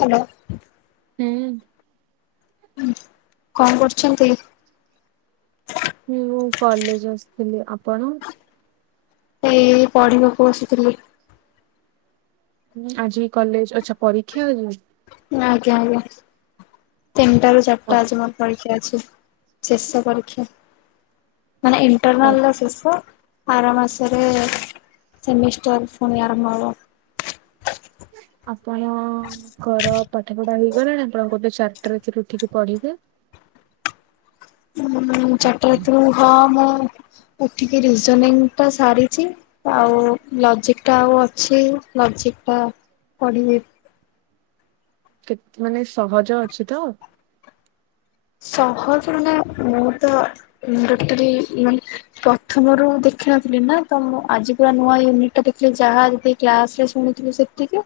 Hello. ହୁଁ। କଣ କରୁଛନ୍ତି? ହୁଁ ମୁଁ କଲେଜ ଆସିଥିଲି ଆପଣ ଏଇ ପଢିବାକୁ ଆସିଥିଲି। ଆଜି କଲେଜ ଆଚ୍ଛା ପରୀକ୍ଷା ଆଜ୍ଞା ଆଜ୍ଞା ତିନିଟା ରୁ ଚାରିଟା ପା- ଆଜି ମୋର ପରୀକ୍ଷା ଅଛି। ଶେଷ ପରୀକ୍ଷା ମାନେ ପା- ଇଣ୍ଟରନାଲର ଶେଷ। ଆରା ମାସରେ ସେମିଷ୍ଟାର ଫୁଣି ଆରମ୍ଭ‌ ହେବ। ଆପଣଙ୍କର ପାଠ ପଢା ହେଇଗଲାଣି ଆପଣ କେବେ ଚାରିଟା ରାତିରୁ ଉଠିକି ପଢିବା। [inaudible] ମୁଁ ମୁଁ ଚାରିଟା ରାତିରୁ ହଁ ମୁଁ ଉଠିକି ରିଜୋନିଙ୍ଗ ଟା ସାରିଛି ଆଉ ଲଜିକଟା ଆଉ ଅଛି ଲଜିକ ‌ହଁ ପଡିିବି। କେତେ ମାନେ ସହଜ ଅଛିତ? ସହଜ ମାନେ ମୁଁ ତ ଗୋଟରେ ମାନେ ପ୍ରଥମରୁ ଦେ ଖିନଥିଲି ନା ତ ମୁଁ ଆଜି ପୁର ନୂଆୟୁନିଟା ଦେଖିଲି ଯାହା ଯେତିକି କ୍ଲାସରେ ଶୁଣିଥିଲି ସେତିକି।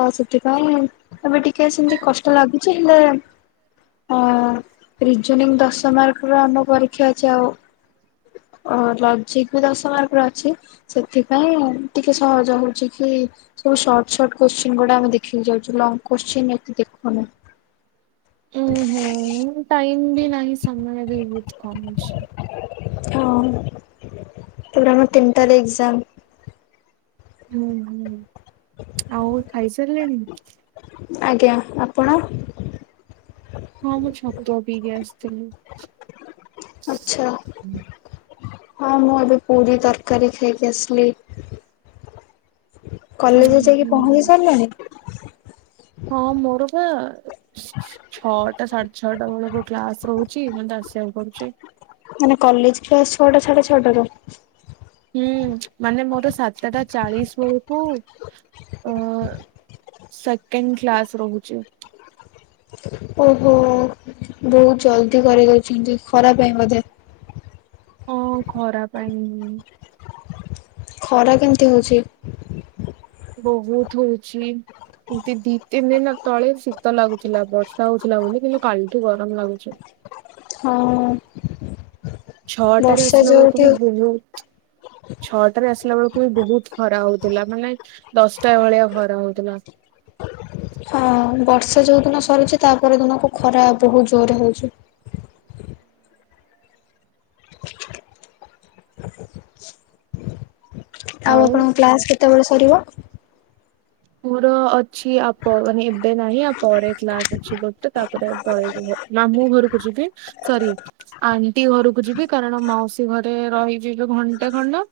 ତ ସେଥିପାଇଁ ଏବେ ଟିକେ ସେମତି କଷ୍ଟ ଲାଗୁଛି ହେଲେ ଅ ରିଜୋନିଙ୍ଗ ଦଶ ମାର୍କ ର ଆମ ପରୀକ୍ଷା ଅଛି ଆଉ। ଓ ଲଜିକ ବି ଦଶ ମାର୍କ ର ଅଛି ସେଥିପାଇଁ ଟିକେ ସହଜ ହୋଉଚି କି ସବୁ ସର୍ଟ ସର୍ଟ କୋଶ୍ଚିନ ଗୁଡ଼ା ଆମେ ଦେଖିକି ଯାଉଚୁ ଲଙ୍ଗ କୋଶ୍ଚିନ ଏତେ ଦେଖୁନୁ। ଉଁ ହୁଁ। ଟାଇମ ବି ନାହିଁ ସମୟ ବି ବୋହୁତ କମ୍ ଅଛି। ହଁ ତାପରେ ଆମର ତିନିଟାରେ ଏକ୍ସାମ। ହୁଁ ହୁଁ ଆଉ ଖାଇ ସାରିଲେଣି? ଆଜ୍ଞା ଆପଣ। ହଁ ମୁଁ ଛତୁଆ ପିଇକି ଆସିଥିଲି। ଆଚ୍ଛା। ହଁ ମୁଁ ଏବେ ପୁରୀ ତରକାରୀ ଖାଇକି ଆସିଲି। ହୁଁ କଲେଜ ଯାଇକି ହୁଁ। ପହଞ୍ଚି ସାରିଲଣି? ହଁ ମୋର ବା ଛଅଟା ସାଢେ ଛଅଟା ବେଳକୁ କ୍ଲାସ ରହୁଚି ମତେ ଆସିବାକୁ ପଡୁଚି। ମାନେ କଲେଜ କ୍ଲାସ୍ ଛଅଟା ସାଢେ ଛଅଟା ରୁ? ହୁଁ ମାନେ ମୋର ସାତଟା ଚାଳିଶ ବେଳକୁ ଅ ସେକେଣ୍ଡ କ୍ଲାସ ରହୁଚି। ଓହୋ ବହୁତ ଜଲଦି କରିଦଉଛନ୍ତି ଖରା ପାଇଁ ବୋଧେ? [inaudible] ହଁ ଖରା ପାଇଁ। ଖରା କେମିତି ହଉଛି? ବହୁତ ହଉଚି। ଦି ତିନି ଦିନ ତଳେ ଶୀତ ଲାଗୁଥିଲା ବର୍ଷା ହଉଥିଲା ବୋଲି କିନ୍ତୁ କାଲିଠୁ ଗରମ ଲାଗୁଚି। ହଁ। ଛଅଟାରେ ବର୍ଷା ଆସିଲା ବେଳୁକୁ ଯୋଉଠି ବି ବୋହୁତ ଛଅଟାରେ ଆସିଲା ବେଳକୁ ବି ବହୁତ ଖରା ହଉଥିଲା ମାନେ ଦଶଟା ଭଳିଆ ଖରା ହଉ ତିଲା। ହ [unintelligible] ହଁ ବର୍ଷା ଯୋଉ ଦିନ ସରୁଚି ତାପର ଦିନକୁ ଖରା ବହୁତ ଜୋରେ ହଉଚି। [inaudible] [inaudible] ଆଉ ଆପଣ ଙ୍କ କ୍ଲାସ କେତବେଳେ ସରିବ? ମୋର ଅଛି ଆପ ମାନେ ଏବେ ନାହିଁ ଆପରେ କ୍ଲାସ ଅଛି ଗୋ ତ ତାପରେ ତଳେ ରୁହ ମାମୁଁ ଘରକୁ ଯିବି ସରି ଆଣ୍ଟି ଘରକୁ ଯିବି କାରଣ ମ ମାଉସୀ ଘରେ ରହିଯିବି ଘାଣ୍ଟେ ଖଣ୍ଡ।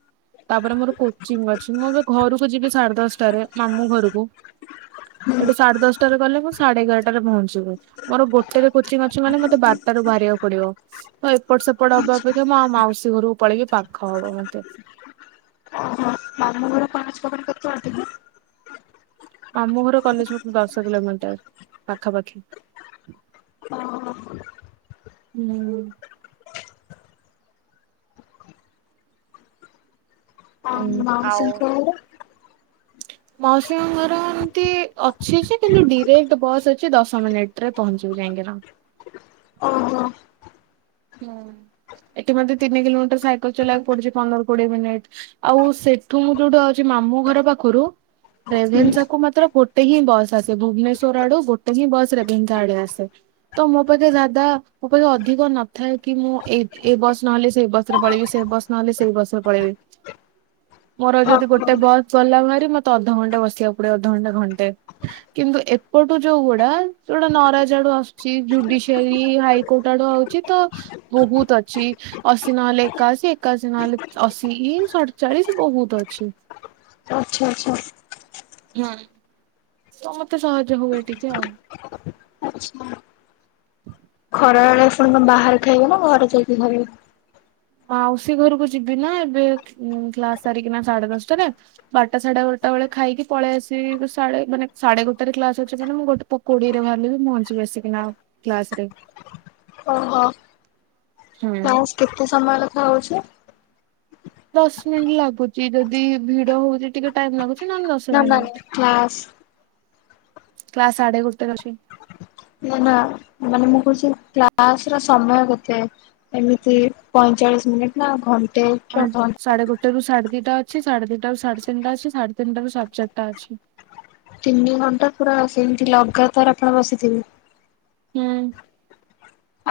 ତାପରେ ମୋର କୋଚିଂ ଅଛି ମୁଁ ଏବେ ଘରକୁ ଯିବି ସାଢେ ଦଶଟାରେ ମାମୁଁ ଘରକୁ ଏଠୁ ସାଡେ ଦଶଟାରେ ଗଲେ ମୁଁ ସାଡେ ଏଗାରଟାରେ ପହଞ୍ଚିବ ମୋର ଗୋଟେରେ କୋଚିଂ ଅଛି ମାନେ ମତେ ବାରଟାରେ ବାହାରିବାକୁ ପଡିବ ତ ଏପଟ ସେପଟ ହବା ଅପେକ୍ଷା ମୁଁ ଆଉ ମାଉସୀ ଘରକୁ ପଳେଇକି ପାଖ ହବ ମତେ। ଓହୋ ମାମୁଁ। ଘର କଲେଜ ପାଖରୁ କେତେ ବାଟ କି? ଆମ ଘର କଲେଜ ପାଖୁରୁ ଦଶ କିଲୋମିଟର ପାଖାପାଖି। ଓ ହୋ। ହୁଁ। ମାଉସୀଙ୍କ ଘର ମାଉସି ଙ୍କ ଘର ଏମିତି ଅଛି ଯେ କିନ୍ତୁ ଡିରେକ୍ଟ ବସ୍ ଅଛି ଦଶ ମିନିଟ ରେ ପହଞ୍ଚି ଯାଇକିନା। ଓହୋ। ହୁଁ ଏଠି ମତେ ତିନି କିଲୋମିଟର ସାଇକେଲ ଚଲେଇବାକୁ ପଡୁଚି ପନ୍ଦର କୋଡିଏ ମିନିଟ ଆଉ ସେ ସେଠୁ ମୁଁ ଯୋଉଟୁ ଆଉଚି ମାମୁଁ ଘର ପାଖରୁ ହୁଁ ରେଭେନ୍ସା କୁ ମାତ୍ର ଗୋଟେ ହିଁ ବସ୍ ଆସେ ଭୁବନେଶ୍ଵର ଆଡୁ ଗୋଟେ ହିଁ ବସ୍ ରେଭେନ୍ସା ଆଡେ ଆସେ। ତ ମୋ ପାଖେ ଜାଦା ମୋ ପାଖେ ଅଧିକ ନ ଥାଏ କି ମୁଁ ଏଇ-ଏ-ବସ୍ ନହେଲେ ସେଇ ବସ ରେ ପଳେଇବି ସେ ବସ୍ ନହେଲେ ସେଇ ବସ ରେ ପଳେଇବି। ହଁ [unintelligible] ମୋର ଯଦି ଗୋଟେ ବସ୍ ଚଲା ଭା ମତେ ଅଧଘଣ୍ଟେ ବସିବାକୁ ପଡିବ ଅଧଘଣ୍ଟେ ଘଣ୍ଟେ କିନ୍ତୁ ଏପଟୁ ଯୋଉ ଗୁଡା ଯୋଉଡ଼ା ନରା ଜ ଆଡୁ ଆସୁଛି ଜୁଡିସିଆରୀ ହାଇକୋର୍ଟ ଆଡୁ ଆଉଚି ତ ବହୁତ ଅଛି ଅଶି ନହେଲେ ଏକାଅଶୀ ଏକାଅଶୀ ନହେଲେ ଅଶି ଇ ସଡଚାଳିଶି। ବହୁତ ଅଛି। ଆଚ୍ଛା ଆଚ୍ଛା। ହୁଁ। ତ ମତେ ସହଜ ହୁଏ ଟିକେ, ଆଉ ଖରା ବେଳେ ଶୁଣି ବାହାରେ ଖାଇବ ନା ଘରେ ଯାଇକି ଧରିବ ମାଉସୀ ଘରକୁ ଯିବି ନା ଏବେ କ୍ଲାସ ସାରିକିନା ସାଢେ ଦଶଟାରେ, ବାରଟା ସାଢେ ବାରଟା ସେତେବେଳେ ଖାଇକି ପଳେଇ ଆସିବି, ମାନେସାଢେ ଗେ। ଟେରେ କ୍ଲାସ ଅଛି ମାନେ, ମୁଁ ଗୋଟେ କୋଡିଏରେ ବାହାରିଲେବି ପହଞ୍ଚି ପାରିବି। ନା କ୍ଲାସରେ ଓହୋ ହୁଁ। କ୍ଲାସ କେତେ ସମୟ ଲଖା ହଉଛି? ଦଶ ମିନିଟ ଲାଗୁଛି ଯଦି ଭିଡ ହଉଛି, ଟିକେ ଟାଇମ ଲାଗୁଛି। ନହେଲେ ଦଶ ନା ନା ମିନିଟ୍। କ୍ଲାସ୍ କ୍ଲାସ ସାଡେ ଗୋଟେ ରେ ଅଛି। ନା, ନା, ମାନେ ମୁଁ କହୁଛି -କ୍ଲାସ ର ସମୟ କେତେ ଏମିତି ପଇଁଚାଳି ଚାଶ ମିନିଟ ନା ଘ [unintelligible] ହ ସା଼େ ଗୋ [unintelligible] ସାଢେ ଦିଟା ଅଛି, ସାଢେ ଦିଟା ରୁ ସାଢେ ତିନଟା ଅଛି, ସାଢ଼େ ତିିନିଟା ରୁ ସାଢେ ଚାରିଟା ଅଛି। ତିନି ଘଣ୍ଟା ପୁରା ସେମିତି ଲଗାତାର ଆପଣ ବସିଥିବେ ହୁଁ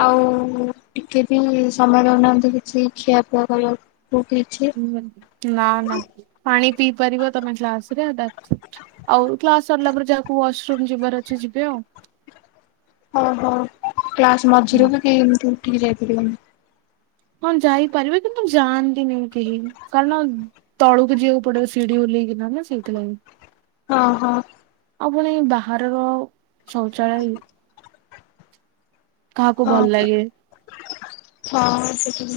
ଆଉ ଟିକେ ବି ସମୟ ନଉନାହାନ୍ତି କିଛି ଖିଆ ପିଆ କରିବାକୁ ଆଉ କିଛି ନା ନା ପାଣି ପିଇ ପାରିବ ତମେ କ୍ଲାସ ରେ, ଆଉ କ୍ଲାସ ସରିଲା ପରେ ଯାହାକୁ ୱାଶ ରୁମ ଯିବାର ଅଛି, ଯିବେ ଆଉ ହଁ ହଁ କ୍ଲାସ ମଝିରେ ବି କେହି ଏମିତି ଉଠିକି ଯାଇପାରିବେନି ହଁ ଯାଇପାରିବେ କିନ୍ତୁ ଯାଆନ୍ତିନି କେହି କାରଣ -ତଳୁକୁ ଯିବାକୁ ପଡିବ ସିଢି ଓଲେହ କି ନା ସେଇଥିଲାଗି [unintelligible] ହଁ ହଁ ଆଉ ପୁଣି ବାହାରର ଶୌଚାଳୟ କାହାକୁ ହଁ ଭଲ ଲାଗେ? ହଁ ସେଠି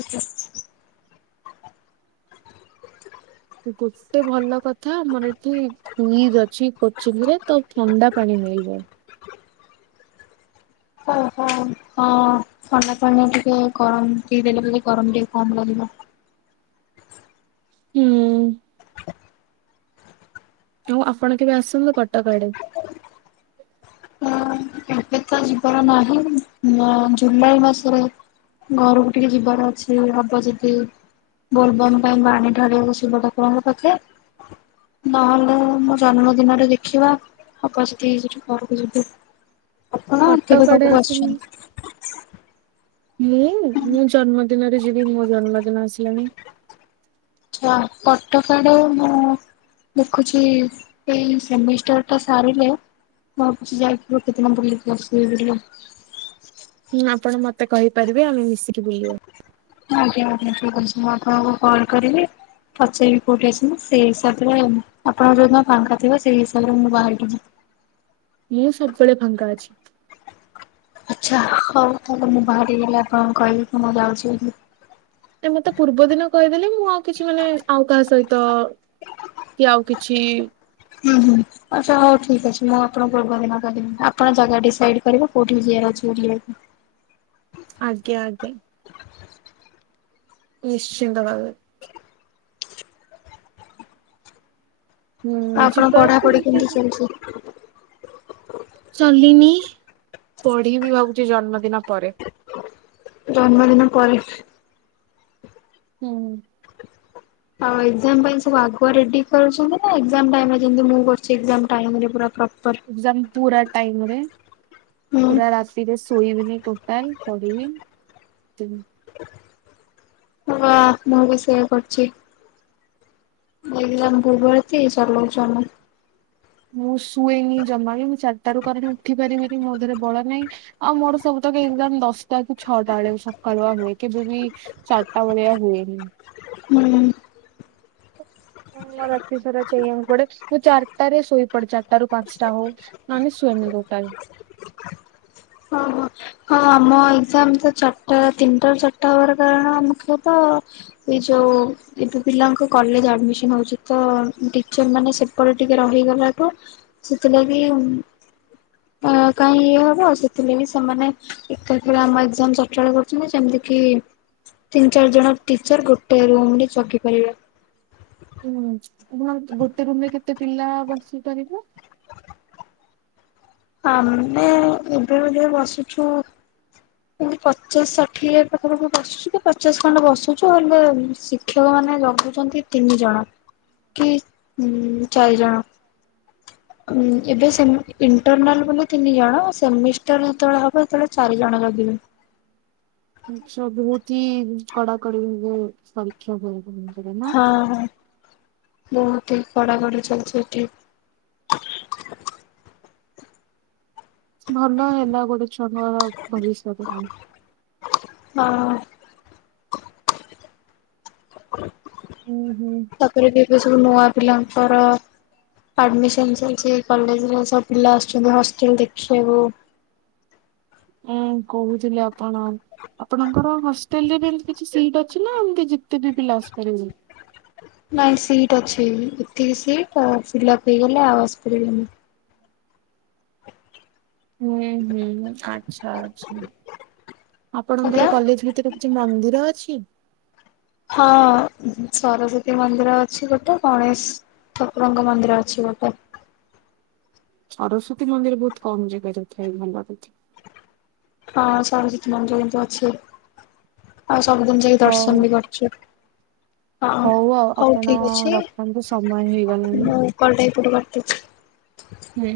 ଗୋଟେ ଭଲ କଥା ଆମର ଏଠି ଫ୍ରିଜ୍ ଅଛି, କୋଚିନିରେ ତ ଥଣ୍ଡା ପାଣି ମିଳିବ ହଉ ହଉ ହଁ ଥଣ୍ଡା ପାଣି ଟିକେ ପି ଦେଲେ ବୋଲି ଗରମ ଟିକେ କମ ଲାଗିବ ହୁଁ ଆଉ ଆପଣ କେବେ ଆସନ୍ତୁ କଟକ ଆଡେ। ଏବେ ତ ନାହିଁ, ଜୁଲାଇ ମାସରେ ଘରକୁ ଟିକେ ଯିବାର ଅଛି, ହବ ଯଦି ବୋଲବମ ପାଇଁ ପାଣି ଢ଼ାଳିବାକୁ, ଶିବ ଠାକୁରଙ୍କ ପାଖେ ନହେଲେ ମୋ ଜନ୍ମଦିନରେ ଦେଖିବା ହବ ଯଦି ସେଇଠୁ ଘରକୁ ଯିବି। ଆପଣ କେବେ କଟକ ଆଡେ ପାଖକୁ [unintelligible] ଆସିକି ଆସିଛନ୍ତି? ମୁଁ, ମୁଁ ଜନ୍ମଦିନରେ ଯିବି ମୋ ଜନ୍ମଦିନ ଆସିଲାଣି କଟକ ଆଡେ ମୁଁ ଦେଖୁଛି ଏଇ ସେମିଷ୍ଟାର ଟା ସାରିଲେ ଭାବୁଛି ଯାଇକି ଗୋଟେ ଦିନ ବୁଲିକି ଆସିବି ବୋଲି ହୁଁ ଆପଣ ମତେ କହିପାରିବେ, ଆମେ ମିଶିକି ବୁଲିବା। ଆଜ୍ଞା, ଆଜ୍ଞା, ଠିକ ଅଛି ମୁଁ ଆପଣଙ୍କୁ କଲ୍ କରିବି। ପଚାରିବି କୋଉଠି ଅଛନ୍ତି, ସେଇ ହିସାବରେ ଆପଣ ଯୋଉ ଦିନ ଫାଙ୍କା ଥିବେ ସେଇ ହିସାବରେ ମୁଁ ବାହାରିିବି ଯିବି। [inaudible] ମୁଁ ସବୁବେଳେ ଫାଙ୍କା ଅଛି। ଆଛା, ହଉ ତାହାଲେ ମୁଁ ବାହାରିକି ଗଲେ ଆପଣଙ୍କୁ କହିବି କି -ମୁ ଯାଉଛି ବୋଲି ମତେ ପୂର୍ବ ଦିନ କହିଦେଲେ ବି -ମୁଁ ଆଉ କିଛି ମାନେ ଆଉ କାହା ସହିତ କି ଆଉ କିଛି ହୁଁ ହୁଁ ଆଛା ହୋଉ ଠିକଅଛି ମୁଁ ଆପଣଙ୍କୁ ପୂର୍ବଦିନ କହିବି ଆପଣ ଜାଗା ଡିସାଇଡ୍ କରିବେ କୋଉଠିକି ଯିବାର ଅ ଶୋଇଥିଲେ। [unintelligible] ଆଜ୍ଞା ଆଜ୍ଞା। ନିଶ୍ଚିନ୍ତ ଭାବେ। ହୁଁ ଆଉ ଆପଣଙ୍କ ଯିବା ପଢାପଢି କେମତି ଚାଲିଚି? ଚଲିନି ପଢିବି ଭାବୁଚି ଜନ୍ମଦିନ ପରେ। ଜନ୍ମଦିନ ପରେ? ହୁଁ। ଆଉ ଏଗଜାମ୍ ପାଇଁ ସବୁ ଆଗୁଆ ରେଡି କରୁଚନ୍ତି ନା ଏଗଜାମ୍ ଟାଇମରେ ଯେମତି ମୁଁ କରଚୀ ଏଗଜାମ୍ ଟାଇମରେ ପୁରା ପ୍ର ଏଗଜାମ୍ ପୁରା ଟାଇମରେ ହୁଁ ପୁରା ରାତିରେ ଶୋଇବିନି ଟୋଟାଲ୍ ପଢିବି ତେବେ ହଁ ମୁଁ ବି ସେଇୟା କରଚି। ମୁଁ ଏଗଜାମ୍ ପୂର୍ବ ରାତି [unintelligible] ଆମ ମୁଁ ଶୁଏନି ଜମା ବି ମୁଁ ଚାରଟାରୁ କାରଣ ଉଠି ପାରେନିକି ମୋ ଦେହରେ ବଳ ନାହିଁ ଆଉ ମୋର ସବୁ ତ ଏଗଜାମ୍ ଦଶଟା କି ଛଅଟା ବେଳେ ସକାଳୁଆ ହୁଏ କେବେ ବି ଚାରଟା ବେଳିଆ ହୁଏନି। ହୁଁ। ପୁରା ରାତି ସାରା ଚେଇଁବାକୁ ପଡେ ମୁଁ ଚାରଟାରେ ଶୋଇ ପଡେ ଚାରଟାରୁ ପାଞ୍ଚଟା ହୋଉ ନହେନେ ଶୁଏନି ବୋହୁତ ଟାଇମ। ହଁ ହଁ ଆମ ଏଗଜାମ ତ ଚାରଟା ତିନଟାରୁ ଚାରଟା ହବାର କାରଣ ମୁଖ୍ୟତ ଏଇ ଯୋଉ ଓ ଏଠୁ ପିଲାଙ୍କୁ କଲେଜ ଆଡମିସନ ହୋଉଚି ତ ଟିଚରମାନେ ସେପଟେ ଟିକେ ରହିଗଲାଠୁ ସେଥିଲାଗି ଅଁ-କାଇଁ ଇଏ ହବ ସେଥିଲାଗି ସେମାନେ ଏକାଥରେ ଆମ ଏଗଜାମ୍ ଚଞ୍ଚଳ କରୁଚନ୍ତି ସେମତି କି ତିନି ଚାରିଜଣ ଟିଚର ଗୋଟେ ରୁମରେ ଜଗିପାରିବେ। ହୁଁ ଏବଂ ଗୋଟେ ରୁମରେ କେତେ ପିଲା ବସି ପାରିବ। ଆମେ ଏବେ ଏବେ ବସୁଛୁ ପୁଣି ପଚାଶ ଷାଠିଏ ପାଖାପାଖି ବସୁଚୁ କି ପଚାଶ ଖଣ୍ଡ ବସୁଚୁ ହେଲେ ଶିକ୍ଷକମାନେ ଜଗୁଛନ୍ତି ତିନିଜଣ କି ଉଁ-ଚାରିଜଣ। ଉଁ ଏବେ ଇଣ୍ଟର୍ନାଲ୍ ବୋଲି ତିନିଜଣ ସେମିଷ୍ଟାର ଯେତେବେଳେ ହବ ସେତେବେଳେ ଚାରିଜଣ ଜଗ୍ ଗିବେ ସେ ବୋହୁତ ହି କଡାକଡି ଯୋଉ ପରୀକ୍ଷା ହୁଏ [unintelligible] ନା। ବୋହୁତ ହି କଡାକଡି ଚାଲିଛି ଏଠି। ଭଲ ହେଲା ଗୋଟେ ଛଆଙ୍କର ଭବିଷ୍ୟତ ପାଇଁ। ହଁ। ହୁଁ ହୁଁ ତାପରେ ବି ଏବେ ସବୁ ନୂଆ ପିଲାଙ୍କର ଆଡମିସନ ଚାଲଚି ଏଇ କଲେଜରେ ସବୁ ପିଲା ଆସୁଚନ୍ତି ହଷ୍ଟେଲ୍ ଦେଖୁବାକୁ। ହ ଉଁ କହୁଥୁଲେ ଆପଣ। ଆପଣଙ୍କର ହଷ୍ଟେଲରେ ବି ଏମତି କିଛି ସିଟ୍ ଅଛିନା ଏମତି ଯେତେ ବି ପିଲା ଆସିପାରିବେ? ନାଇଁ ସିଟ୍ ଅଛି ଏତିକି ସିଟ୍ ତା ସିଲେକ୍ଟ ହେଇଗଲେ ଆଉ ଆସିପାରିବେନି। ହୁଁ ହୁଁ ଆଛା ଆଛା। ଆଜ୍ଞା ଆପଣଙ୍କର କଲେଜ ଭିତରେ କିଛି ମନ୍ଦିର ଅଛି? ହଁ ସରସ୍ଵତୀ ମନ୍ଦିର ଅଛି ଗୋଟେ ଗଣେଶ ଠାକୁରଙ୍କ ମନ୍ଦିର ଅଛି ଗୋଟେ। ସରସ୍ଵତୀ ମନ୍ଦିର ବୋହୁତ କମ ଜାଗାରେ ଥାଏ ଭଲକଥା। ହଁ ସରସ୍ୱତୀ ମନ୍ଦିର କିନ୍ତୁ ଅଛି ହସ୍ ସବୁଦିନ ଯାଇ ହଉ ଦର୍ଶନ ବି କରଚୁ। ହଁ ହଉ ଆଉ ହୋଉ ଆପଣ ଠିକଅଛି ରଖନ୍ତୁ ସମୟ ହେଇଗଲାଣି। ମୁଁ କଲଟା ଏଇପଟୁ କାଟୁଚି। ହୁଁ।